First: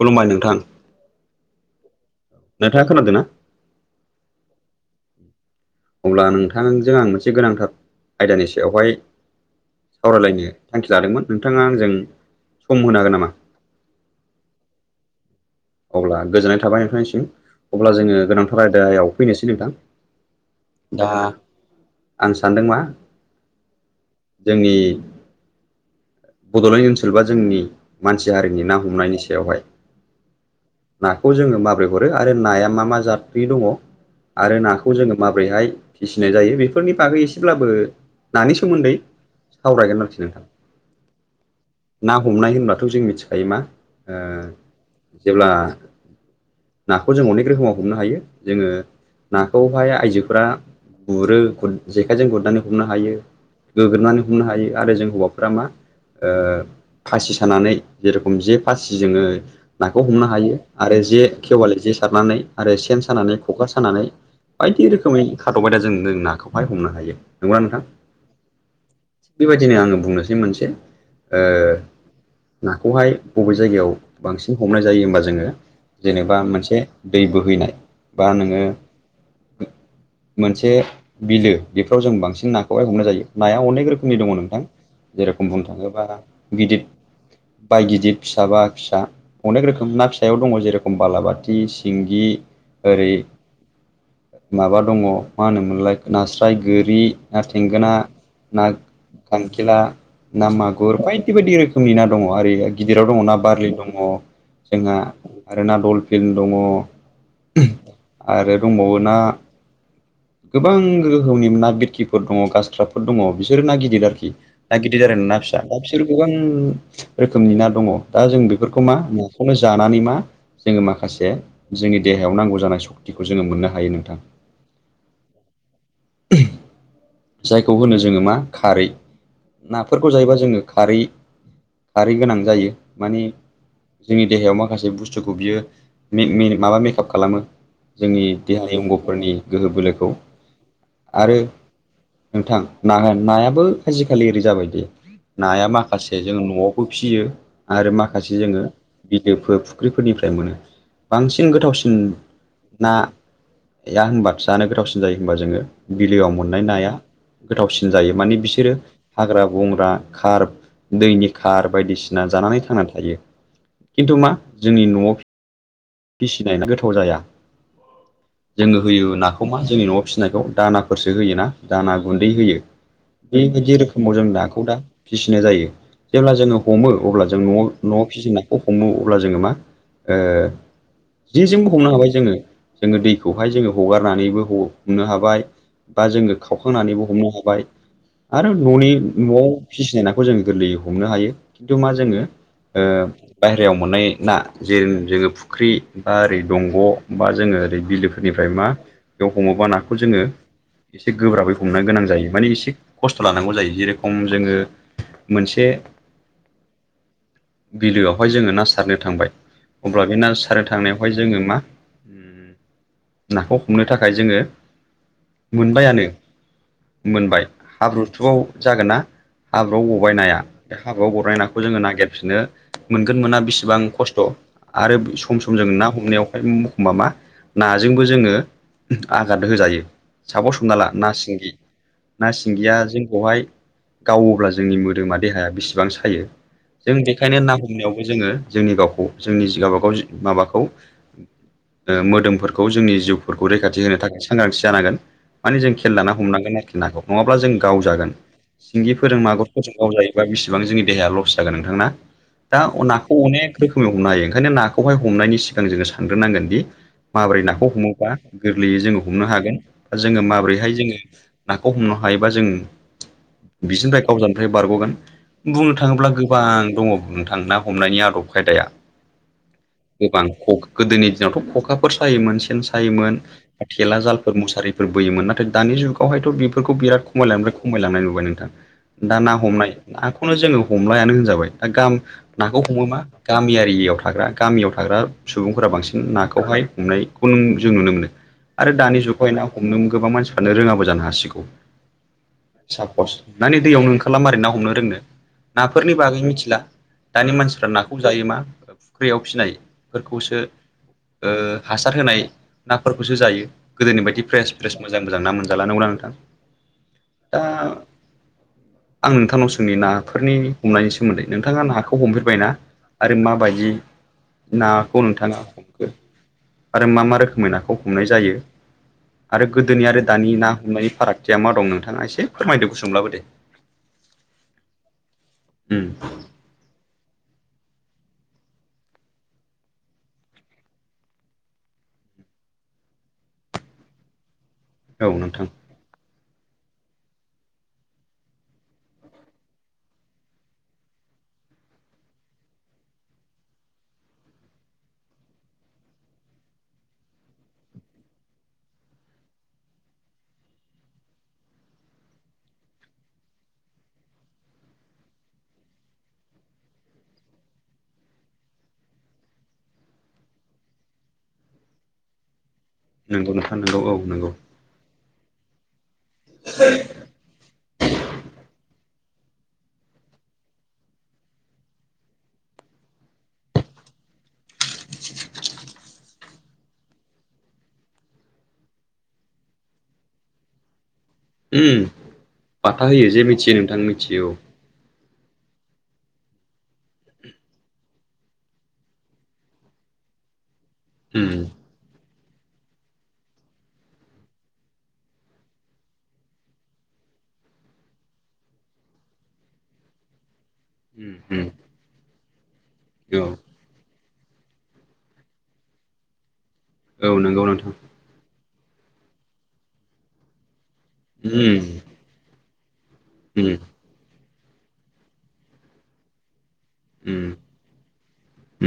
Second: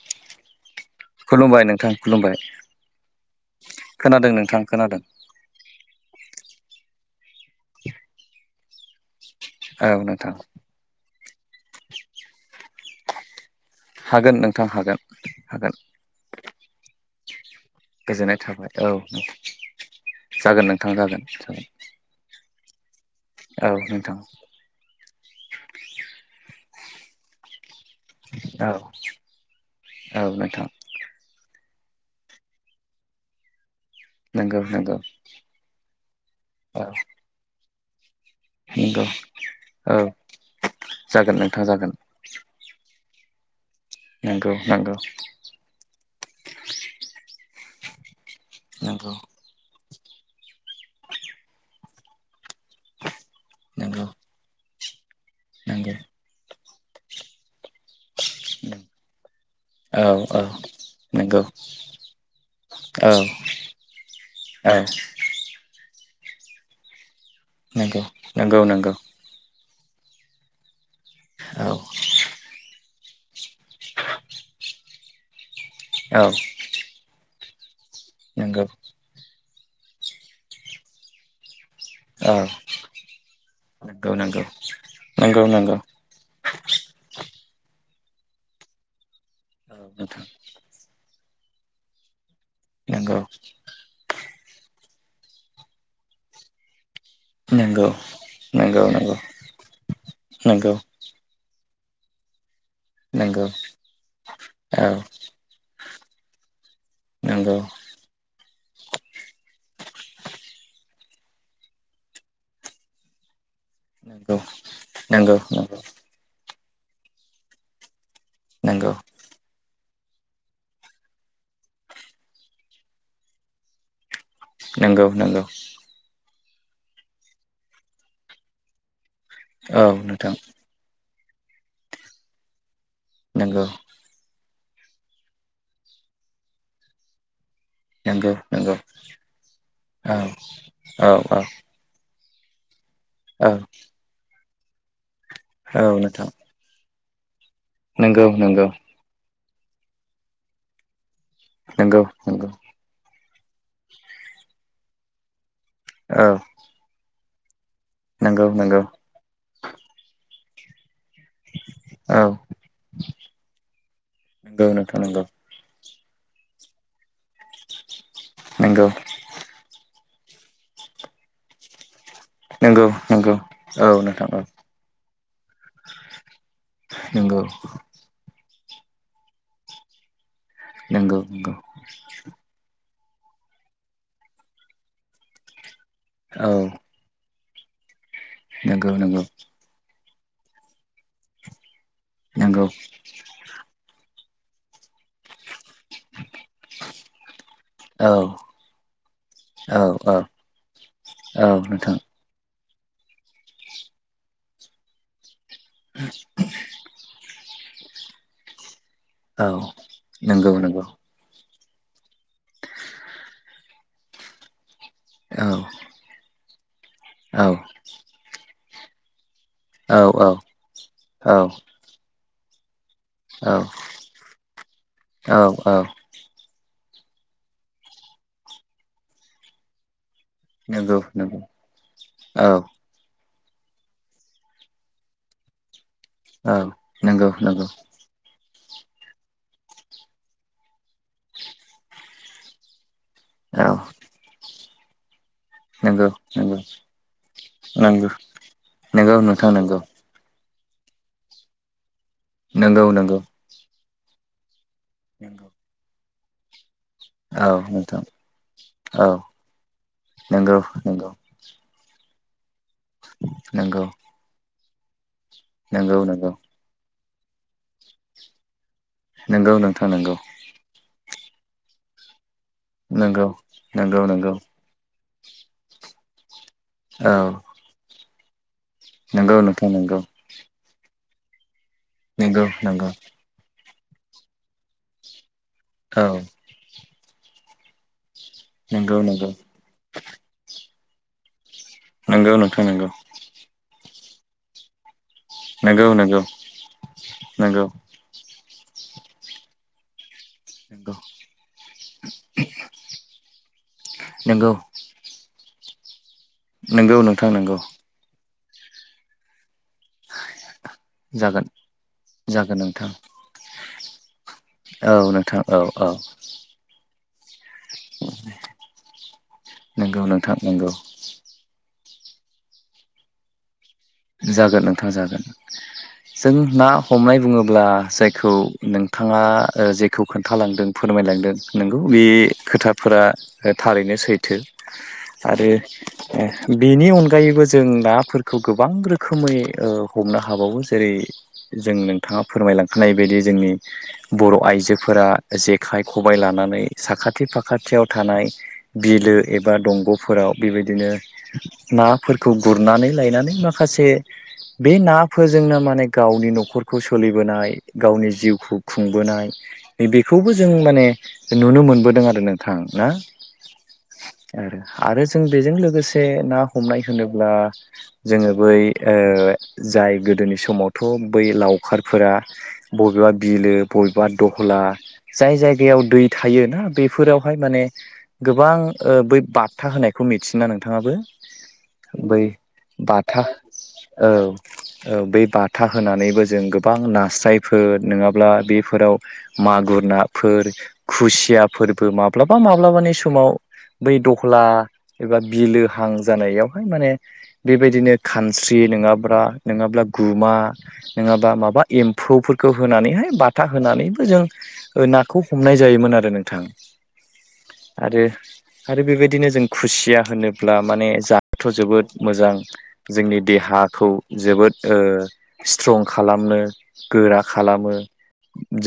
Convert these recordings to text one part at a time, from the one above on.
खुलुमबाय नोंथां। खुलुमबाय नोंथां खुलुमबाय नोंथाङा खोनादों ना खोनादों नोंथां खोनादों। अब्ला नोंथांजों आं मोनसे गोनांथार आयदानि सायावहाय औ नोंथां सावरायलायनो थांखि लादोंमोन नोंथाङा आंजों सम होनो हागोन नामा? हागोन नोंथां हागोन। हागोन अब्ला गोजोननाय थाबाय नोंथांनिसिम अब्ला जोङो गोजोननाय गोनांथार थाबाय औ आयदायाव फैनोसै नोंथां? जागोन नोंथां जागोन जागोन। सान्दों मा औ नोंथां। जोंनि बडलेण्ड ओनसोल बा जोंनि मानसि हारिनि औ ना हमनायनि सायावहाय औ नोंथां नाखौ जोङो माब माबोरै हरो आरो नाया मा मा जादनि दङ आरो नंगौ नंगौ नाखौ जोङो माबोरैहाय फिसिनाय जायो औ बेफोरनि बागै एसेब्लाबो नानि सोमोन्दै नंगौ औ सावरायगोन आरोखि नोंथां। जागोन नोंथां जागोन ना हमनाय होनब्लाथ जों मिथि खायो मा ओ नंगौ नंगौ जेब्ला नाखौ जों अनेक रोखोमाव हमनो हायो जोङो नंगौ नाखौहाय आइजोफोरा गुरो खन जेखायजों गुरनानै हमनो हायो नंगौ नंगौ गोग्रोमनानै हमनो हायो आरो जों हौवाफोरा मा औ ओ फासि सानानै जेरेखम जे फासि जोङो नाखौ हमनो हायो आरो जे नंगौ खेवालि जे सारनानै आरो सेन औ सानानै खखा सानानै बायदि रोखोमै खादब आयदाजों जों नाखौहाय हमनो हायो नंगौना नोंगौ नोंगौ नोंगौ दिनै आङो बुंनोसै मोनसे औ बे खौहाय बबे जायगायाव बांसिन हमनाय जायो होमबा जोङो औ जेनेबा मोनसे दैबो हैनाय बा नोङो नंगौ मोनसे बिलो बेफोराव जों औ बांसिन नाखौहाय हमनाय जायो नाया अनेक नंगौ रोखोमनि दङ नोंथां नंगौ जेरेखम नंगौ बुंनो नंगौ थाङो ब्ला गिदिर बा गिदिर फिसा बा फिसा अनेक औ रोखोम ना नोंथां फिसायाव दङ जेरखम बालाबाथि सिंगि ओरै नंगौ। माबा दङ मा होनोमोनलाय नास्राय गोरि ना नंगौ थेंगोना ना नंगौ नंगौ खांखेला ना मा नंगौ बायदि बायदि रोखोमनि ना दङ आरो गिदिराव दङ ना नंगौ बारलि दङ जोंहा औ आरो ना दलफिन दङ! नंगौ आरो दंबावो ना गोबां रोखोमनि ना बिरखिफोर दङ ग्रासकार्पफोर दङ बिसोर ना गिदिर आरोखि नंगौ ना गिदिर आरोा नंगौ ना फिसा ना बिसोर गोबां रोखोमनि ना दङ दा जों बेफोरखौ नंगौ मा नाखौनो जानानै मा जोङो माखासे जोंनि देहायाव नांगौ जानाय सशक्तिखौ जोङो मोननो हायो नोंथां। नंगौ नंगौ जायखौ होनो जोङो मा खारै औ नाफोरखौ जायोबा नोंथां जोङो खारै खारै गोनां जायो मानि नंगौ जोंनि देहायाव माखासे बुस्थुखौ बियो माबा मेकआप खालामो जोंनि नंगौ देहानि नंगौ अंगफोरनि गोहो बोलो औ औ औ नोंथां औ नायाबो आजिखालि ओरै जाबायदि नाया औ माखासे नोंथां जों न'आवबो फिसियो आरो नंगौ माखासे जोङो नंगौ बिलोफोर फुख्रिफोरनिफ्राय मोनो। बांसिन गोथावसिन नंगौ नंगौ नाया होनबा जानो गोथावसिन जायो होनबा जोङो बिलोआव औ मोननाय नाया गोथावसिन जायो माने नंगौ बिसोरो नंगौ हाग्रा बंग्रा खार दैनि खार औ बायदिसिना जानानै थांनानै थायो खिन्थु मा नंगौ जोंनि नोंथां न'आव फिसिनाया गोथाव जाया जोङो नंगौ होयो नाखौ मा जोंनि न'आव फिसि फनायखौ दानाफोरसो होय ना दाना गुन्दै होयो नंगौ नंगौ बेबायदि औ रोखोमाव जों नोंथां औ नाखौ दा फिसिनाय जायो जेब्ला जोङो हमो अब्ला जों न'आव न'आव फिसिनाय हमो अब्ला जोङो मा ओ नंगौ नंगौ जे नंगौ जोंबो हमनो हाबाय जोङो जोङो दैखौहाय जोङो हगारनानैबो हमनो हाबाय बा जोङो औ खावखांनानैबो हमनो हाबाय आरो न'नि नंगौ नंगौ न'आव फिसिनाय नाखौ जों गोरलैयै हमनो हायो। जोङो नंगौ ओक् बाहेरायाव मोननाय ना जेरै फुख्रि बा ओरै दंग' बा जोङो ओरै औ बिलोफोरनिफ्राय मा बेयाव हमोबा औ नाखौ औ जोङो एसे औ गोब्राबै हमनो नोंथां गोनां जायो माने एसे खस्थ' लानांगौ जायो जेरखम जोङो मोनसे बिलोआवहाय जोङो ना सारनो थांबाय औ अब्ला बे ना नंगौ सारनो नंगौ थांनायावहाय जोङो मा नाखौ हमनो थाखाय जोङो औ मोनबायानो मोनबाय औ हाब्रुथुआव जागोन ना हाब्रु औ गबायनाया बे हाब्रआव औ बरायनाखौ जोङो नागिरफिनो मोनगोन मोना औ बेसेबां खस्थ' आरो सम औ सम जों औ ना हमनायावहाय माबा नाजोंबो जोङो आघाद होजायो सापस हमना ला नंगौ ना नंगौ सिंगि, ना औ सिंगिया जोंखौहाय गावोब्ला जोंनि मोदोमा देहाया बेसेबां सायो औ जों नंगौ बेखायनो ना नंगौ हमनायावबो जोङो जोंनि गावखौ जोंनि गावबागाव माबाखौ ओ मोदोमफोरखौ जोंनि जिउ फोरखौ औ रैखाथि होनो थाखाय सांग्रांथि जानांगोन माने जों खेल ला नंगौ नंगौ हमनांगोन नाखौ नङाब्ला जों गावजागोन। नंगौ सिंगि नंगौ फोरजों मागुर नोंथां फोरजों गावजायोबा बिसि बां जोंनि देहाया लस जागोन नोंथां ना? दा नंगौ नाखौ नंगौ अनेक रोखोमै हमनो हायो, ओंखायनो नाखौ हाय हमनायनि नंगौ सिगां जोङो सानग्रोनांगोन दि माबोरै औ नाखौ नोंथां हमोबा गोरलैयै जोङो औ हमनो हागोन बा जोङो नंगौ माबोरैहाय जोङो नंगौ नाखौ हमनो हायोबा जों नंगौ बिसोरनिफ्राय गावजानायनिफ्राय बारग'गोन। बुंनो नंगौ थाङोब्ला नंगौ गोबां दङ बुंनो नोंथां ना हमनायनि आदब खायदाया। नंगौ नोंथां नंगौ गोबां ख' गोदोनि दिनावथ' खखाफोर सायोमोन ‌सेन‌ सायोमोन, नंगौ थेला नंगौ नंगौ जालफोर, मुसारिफोर बोयोमोन नाथाय दानि जुगावहायथ' बेफोरखौ बिराद औ खमायलांनायनिफ्राय खमायलांनाय नुबाय नोंथां। दा ना नंगौ नोंथां हमनाय नंगौ नाखौनो जोङो हमलायानो होनजाबाय। दा गाम नंगौ नाखौ हमो नंगौ मा गामियारि एरियायाव थाग्रा गामियाव थाग्रा सुबुंफोरा औ बांसिन नाखौहाय हमनायखौ नो जों नुनो मोनो आरो नंगौ दानि नंगौ जुगावाय ना हमनो गोबां मानसिफ्रानो रोङाबो जानो हासिगौ। नंगौ नोंथां नंगौ सापस माने दैयावनो ओंखारला मारै ना हमनो रोंनो। नंगौ नाफोरनि बागै नंगौ मिथिला दानि नंगौ मानसिफ्रा नाखौ जायो मा फुख्रियाव फिनाय खौसो। ओ हासार होनाय नाफोरखौसो जायो, गोदोनि बायदि फ्रेस फ्रेस मोजां मोजां ना मोन जाला, नंगौना नोंथां? नोंगौ नोंथां दा नंगौ। आं नोंथांनाव सों जोंनि नाफोरनि हमनायनि सोमोन्दै जागोन नोंथाङा नाखौ हमफेरबायना जागोन नोंथां आरो माबायदि औ नाखौ नोंथां नोंथाङा औ औ हमखो आरो मा मा रोखोमै नाखौ हमनाय जायो आरो गोदोनि नंगौ आरो नोंथां दानि ना नंगौ हमनायनि फारागथिया मा दं नों थाङा एसे फोरमायदो गुसुंब्लाबो दे। जागोन नोंथां जागोन। उम जों ना हमनाय बुङोब्ला जायखौ नोंथाङा ओ जेखौ खोन्थालांदों, फोरमायलांदों नंगौ बे खोथाफोर आ थारैनो सैथो औ नोंथां आरो ओ बेनि अनगायैबो जों नाफोरखौ गोबां रोखोमै ओ हमनो हाबावो जेरै जों नोंथाङा फोरमायलांखानाय बायदि जोंनि बर' आइजोफोरा जेखाइ, खबाय लानानै साखाथि फाखाथियाव थानाय बिलो एबा दंग'फोराव बेबायदिनो नाफोरखौ गुरनानै लायनानै मा खासे बे नाफोरजोंनो माने गावनि न'खरखौ सोलिबोनाय, गावनि जिउखौ खुंबोनाय बेखौबो जों माने नुनो मोनबोदों आरो नों थां ना? नंगौ नोंथां नंगौ औ नंगौ आरो, आरो जों बेजों लोगोसे ना हमनाय होनोब्ला जोङो बै ओ जाय गोदोनि समावथ' बै लावखारफोरा बबेबा बिलो बबेबा दहला जाय जायगायाव दै थायोना बेफोरावहाय माने गोबां ओ बै बाथा होनायखौ मिथियोना नोंथाङाबो? उम बै बाथा होयो जे मिथियो नोंथां मिथियो औ। औ बै बाथा होनानैबो जों गोबां नास्रायफोर नङाब्ला बेफोराव मागुर नाफोर, औ खुसिया उम फोरबो माब्लाबा माब्लाबानि समाव बै दहला एबा बिलोहां जानायावहाय माने बेबायदिनो खानस्रि नङाब्ला नङाब्ला गुमा उम नङाबा उम माबा एम्फौफोर खौ होनानैहाय औ बाथा होनानैबो जों ओ नाखौ हमनाय जायोमोन आरो नोंथां। औ नोंगौ नोंथां। आरो आरो बेबायदिनो जों खुसिया होनोब्ला माने जानोथ' उम जोबोद मोजां जोंनि उम देहाखौ जोबोद ओ स्ट्रं खालामनो गोरा उम खालामो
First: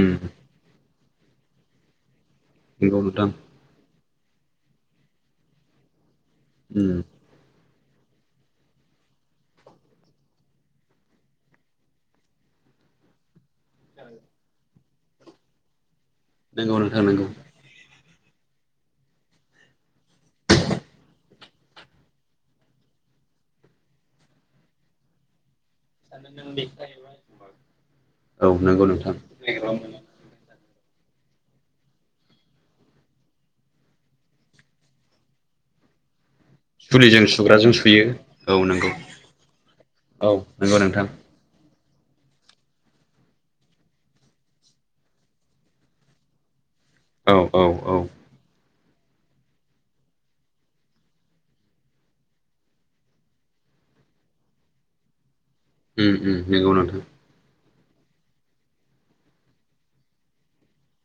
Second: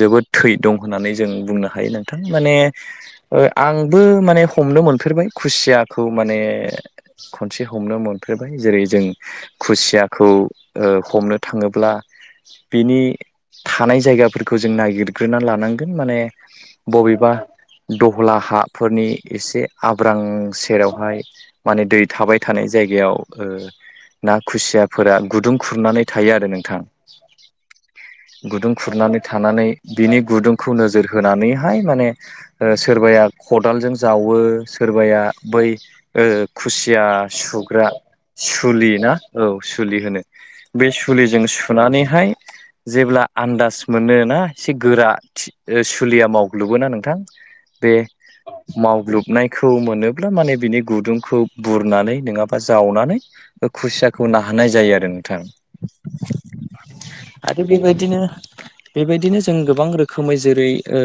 उम थै दं होननानै जों बुंनो हायो नों थां माने नंगौ नोंथां ओ आंबो माने हमनो मोनफेरबाय खुसियाखौ खौ माने उम खनसे हमनो मोनफेरबाय जेरै जों खुसियाखौ ओ हमनो थाङोब्ला बिनि थानाय जायगाफोरखौ जों नागिरग्रोना लानांगोन माने नंगौ नोंथां नंगौ बबेबा दह गला हाफोरनि एसे आब्रां सेरावहाय माने दै थाबाय थानाय जायगायाव ओ ना खुसियाफोरा गुदुं खुरनानै थायो आरो नोंथां औ गुदुं नंगौ नोंथां खुरनानै थानानै बिनि गुुदुं खौ नोजोर होनानैहाय माने ओ सोरबाया खदालजों जावो सोरबाया बो बै ओ खुसिया सुलिजों सुग्राजों सुग्रा सुयो औ नंगौ सुलि ना औ सुलि होनो औ नंगौ बे नोंथां सुलिजों - थुनानैहाय जेब्ला आन्दाज मोनो ना एसे गोरा सुलिया मावग - लुुबो नोंथां औ औ बे औ - मावग्लोबनायखौ मोनोब्ला माने बिनि गुदुंखौ बुरनानै नङाबा जावनानै खुसियाखौ नाहानाय जायो आरो नोंथां। उम उम नोंगौ नोंथां। आरो बेबायदिनो बेबायदिनो जों गोबां रोखोमै जेरै ओ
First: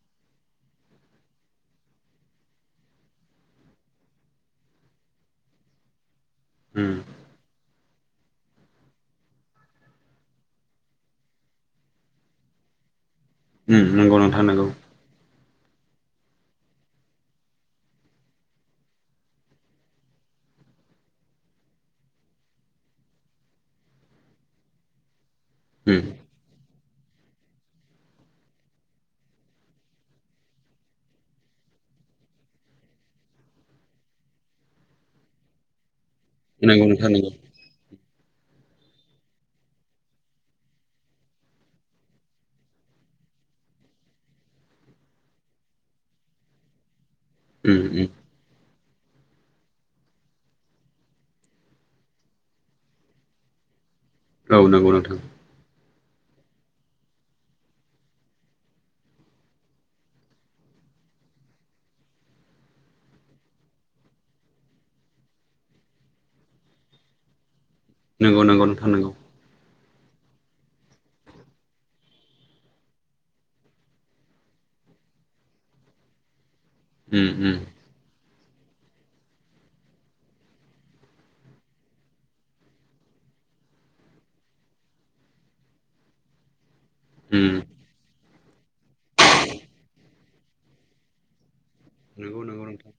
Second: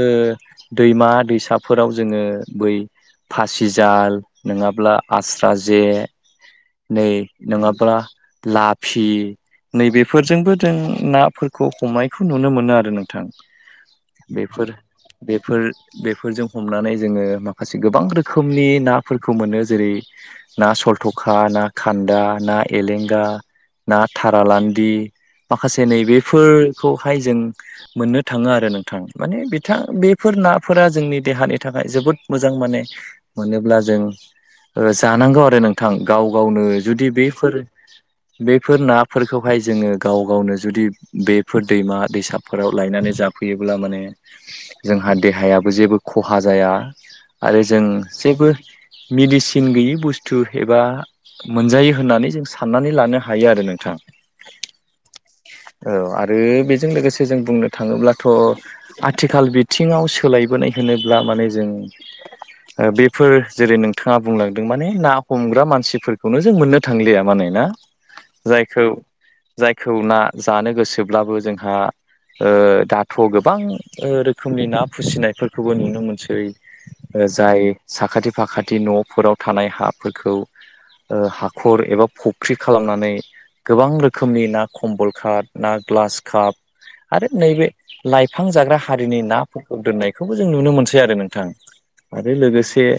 दैमा दैसाफोराव जोङो बै फासिजाल नङाब्ला आस्रा जे उम नै नङाब्ला लाफि नैबेफोरजोंबो जों नाफोरखौ हमायखौ नुनो मोनो आरो नों थां उम नंगौ नोंथां बेफोर नंगौ बे - बेफोर बेफोरजों हमनानै जोङो माखासे गोबां रोखोमनि नाफोरखौ मोनो जेरै ना सलथ'खा ना खान दा ना एलेंगा ना थारालान्दि माखासे उम नैबेफोर खौहाय जों मोननो थाङो आरो नोंथां माने बिथां बेफोर नाफोरा जोंनि देहानि थाखाय जोबोद मोजां माने मोनोब्ला जों जानांगौ आरो नोंथां। गाव गावनो नंगौ जुदि नोंथां नंगौ बेफोर [inaudible] बेफोर नाफोरखौहाय जोङो गाव गावनो जुदि बेफोर दैमा दैसाफोराव लायनानै जाब फैयोब्ला माने जोंहा देहायाबो जेबो खहा जाया। आरो उम जों उम जेबो मेडिसिन गैयि बुस्थु एबा मोनजायो होननानै जों साननानै लानो हायो आरो नोंथां। औ नोंगौ नोंथां। औ आरो बेजों लोगोसे जों बुंनो थाङोब्लाथ' आथिखाल बिथिङाव सोलायबोनाय होनोब्ला माने जों बेफोर जेरै नोंथाङा बुंलांदों माने ना हमग्रा मानसिफोर बेखौनो जों मोननो थांलिया माने ना? नंगौ नंगौ नोंथां नोंगौ। खौ ना जानो गोसोब्लाबो जोंहा ओ दाथ' गोबां रोखोमनि ना फुसिनायफोरखौबो नुनो मोनसै । ओ उम जाय उम साखाथि फाखाथि न'फोराव थानाय हाफोरखौ हाखर एबा फुख्रि खालामनानै गोबां रोखोमनि ना कम्बल कात ना ग्लास कात आरो उम नैबे लाइट बिफां जाग्रा हारिनि ना दोननायखौबो जों नुनो मोनसै आरो नोंथां। आरो नंगौ नंगौ लोगोसे नोंथां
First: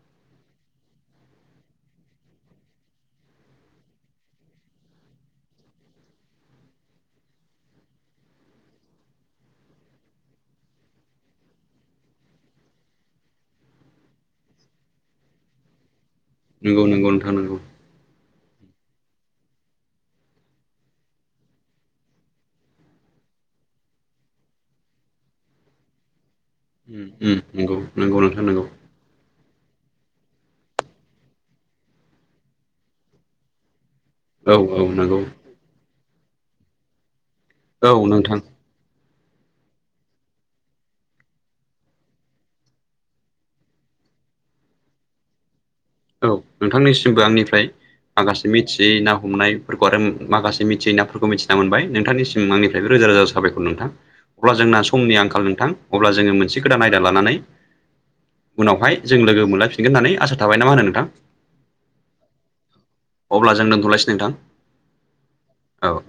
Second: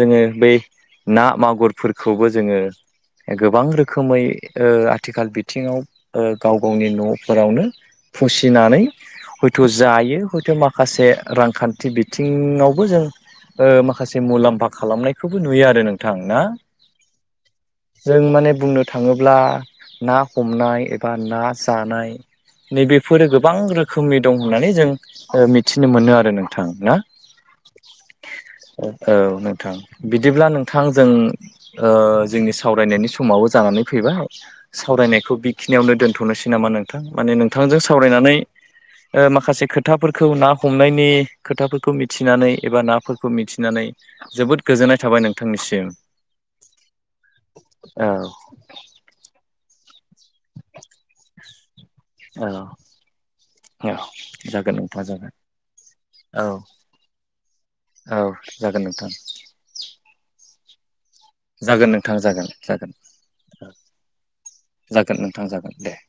जोङो बै ना मागुरफोरखौबो जोङो गोबां रोखोमै ओ आथिखाल बिथिङाव गाव गावनि न'फोरावनो फुसिनानै हयथ' जायो हयथ' माखासे रांखान्थि बिथिङावबो जों ओ माखासे मुलाम्फा खालामनायखौबो नुयो आरो नोंथां ना? नंगौ नंगौ नोंथां नंगौ जों माने बुंनो थाङोब्ला ना हमनाय एबा ना जानाय नैबेफोरो गोबां रोखोमनि दं होननानै जों मिथिनो मोनो आरो थां ना उम उम नंगौ नंगौ नोंथां नंगौ औ नों थां बिदिब्ला नोंथां जों ओ जोंनि सावरायनायनि समावबो जानानै फैबाय औ औ नंगौ सावरायनायखौ बेखिनियावनो दोनथ'नोसै नामा नोंथां माने नों थांजों औ नोंथां सावरायनानै ओ माखासे खोथाफोरखौ ना हमनायनि खोथाफोरखौ मिथिनानै एबा नाफोरखौ मिथिनानै जोबोद गोजोननाय थाबाय नोंथांनिसिम औ नोंथांनिसिमबो आंनिफ्राय औ माखासे मिथियै ना हमनाय आरो माखासे मिथियि नाफोरखौ मिथिना मोनबाय औ नोंथांनिसिम आंनिफ्रायबो रोजा रोजा साबायखर नोंथां औ अब्ला जागोन जोंना नोंथां समनि जागोन आंखाल नोंथां अब्ला जोङो औ मोनसे नाय लानानै औ जागोन उनावहाय नोंथां जों लोगो मोनलायफिनगोन होननानै आसा थाबाय ना मा होनो नोंथां जागोन नोंथां जागोन जागोन अब्ला जों ओ दोनथ'लायसै नोंथां जागोन नोंथां जागोन दे औ